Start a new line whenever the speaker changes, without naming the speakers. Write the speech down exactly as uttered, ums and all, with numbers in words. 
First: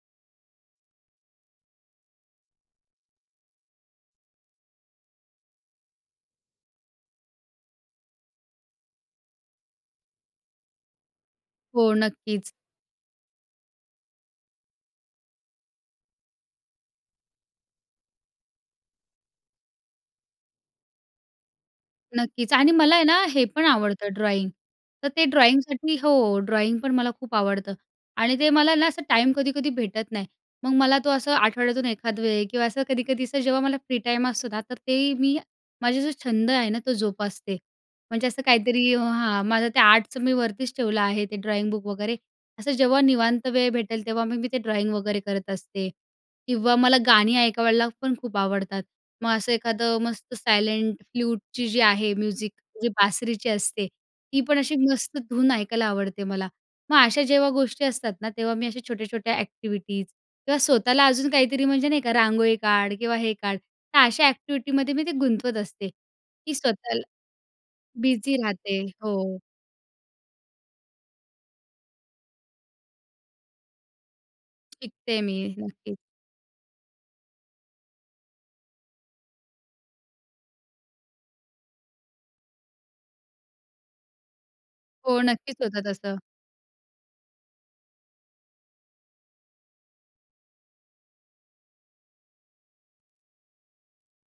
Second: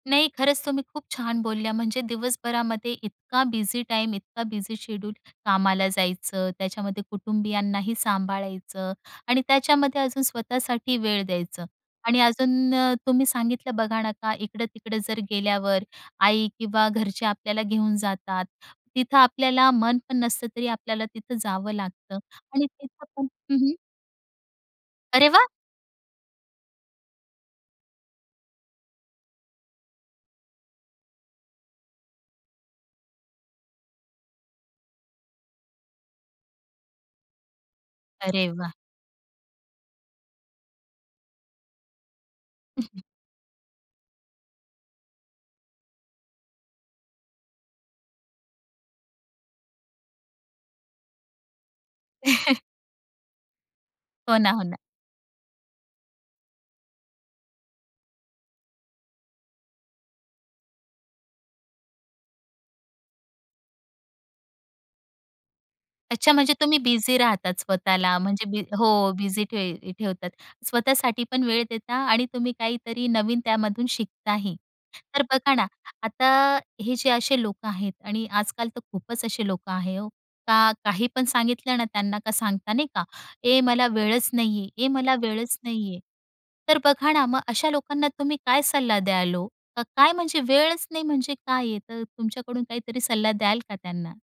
नाही, खरंच तुम्ही खूप छान बोलल्या. म्हणजे दिवसभरामध्ये इतका बिझी टाईम, इतका बिझी शेड्यूल. कामाला जायचं. त्याच्यामध्ये कुटुंबियांनाही सांभाळायचं आणि त्याच्यामध्ये अजून स्वतःसाठी वेळ द्यायचं
हो.
आणि
नक्कीच.
अजून अ, तुम्ही सांगितलं बघा ना, का इकडं-तिकडं जर गेल्यावर आई किंवा घरचे आपल्याला घेऊन जातात. तिथं आपल्याला मन पण नसतं तरी आपल्याला तिथं जावं लागतं
नक्कीच.
आणि
आणि मला आहे
तिथं
ना,
पण
हे
हं,
पण
हं.
आवडतं ड्रॉईंग. तर ते
अरे वाह!
ड्रॉईंगसाठी हो, ड्रॉईंग पण मला खूप आवडतं आणि ते मला ना, असं टाईम कधी-कधी भेटत नाही. मग मला तो असं आठवड्यातून एखाद वेळी किंवा असं कधी-कधी असं जेव्हा मला फ्री टाईम असतो ना, तर ते मी, माझा जो छंद आहे ना, तो जोपासते. म्हणजे असं
अरे वाह!
काहीतरी हां, माझं ते आर्टचं मी वरतीच ठेवलं आहे ते ड्रॉइंग बुक वगैरे असं जेव्हा निवांत वेळ भेटेल तेव्हा मग मी ते ड्रॉईंग वगैरे करत असते. किंवा मला गाणी ऐकवयला पण खूप आवडतात. मग असं एखादं मस्त सायलेंट फ्लूटची जी आहे म्युझिक, जी बासरीची असते,
हो
ती
ना.
पण
हो
अशी
ना.
मस्त धून ऐकायला आवडते मला. मग अशा जेव्हा गोष्टी असतात ना, तेव्हा मी अशा छोट्या-छोट्या ॲक्टिव्हिटीज किंवा स्वतःला अजून काहीतरी म्हणजे नाही का रांगोळी काढ किंवा हे काढ. तर अशा ॲक्टिव्हिटीमध्ये मी ते गुंतवत असते
अच्छा,
की
म्हणजे तुम्ही
स्वतःला
बिझी राहतात स्वतःला.
बिझी
म्हणजे बी
राहते.
हो,
हो.
बिझी ठेव ठेवतात. स्वतःसाठी पण वेळ देता आणि तुम्ही काहीतरी नवीन त्यामधून शिकताही. तर
शिकते मी.
बघा ना,
नक्कीच.
आता हे जे असे लोकं आहेत आणि आजकाल तर खूपच असे लोकं आहे ओ, का काही पण सांगितलं ना त्यांना का सांगता नाही का, "ए मला वेळच नाहीये, ए मला
हो.
वेळच
नक्कीच होतं
नाहीये."
तसं.
तर बघा ना मग अशा लोकांना तुम्ही काय सल्ला द्याल ओ? का काय म्हणजे वेळच नाही म्हणजे काय आहे. तर तुमच्याकडून काहीतरी सल्ला द्याल का त्यांना?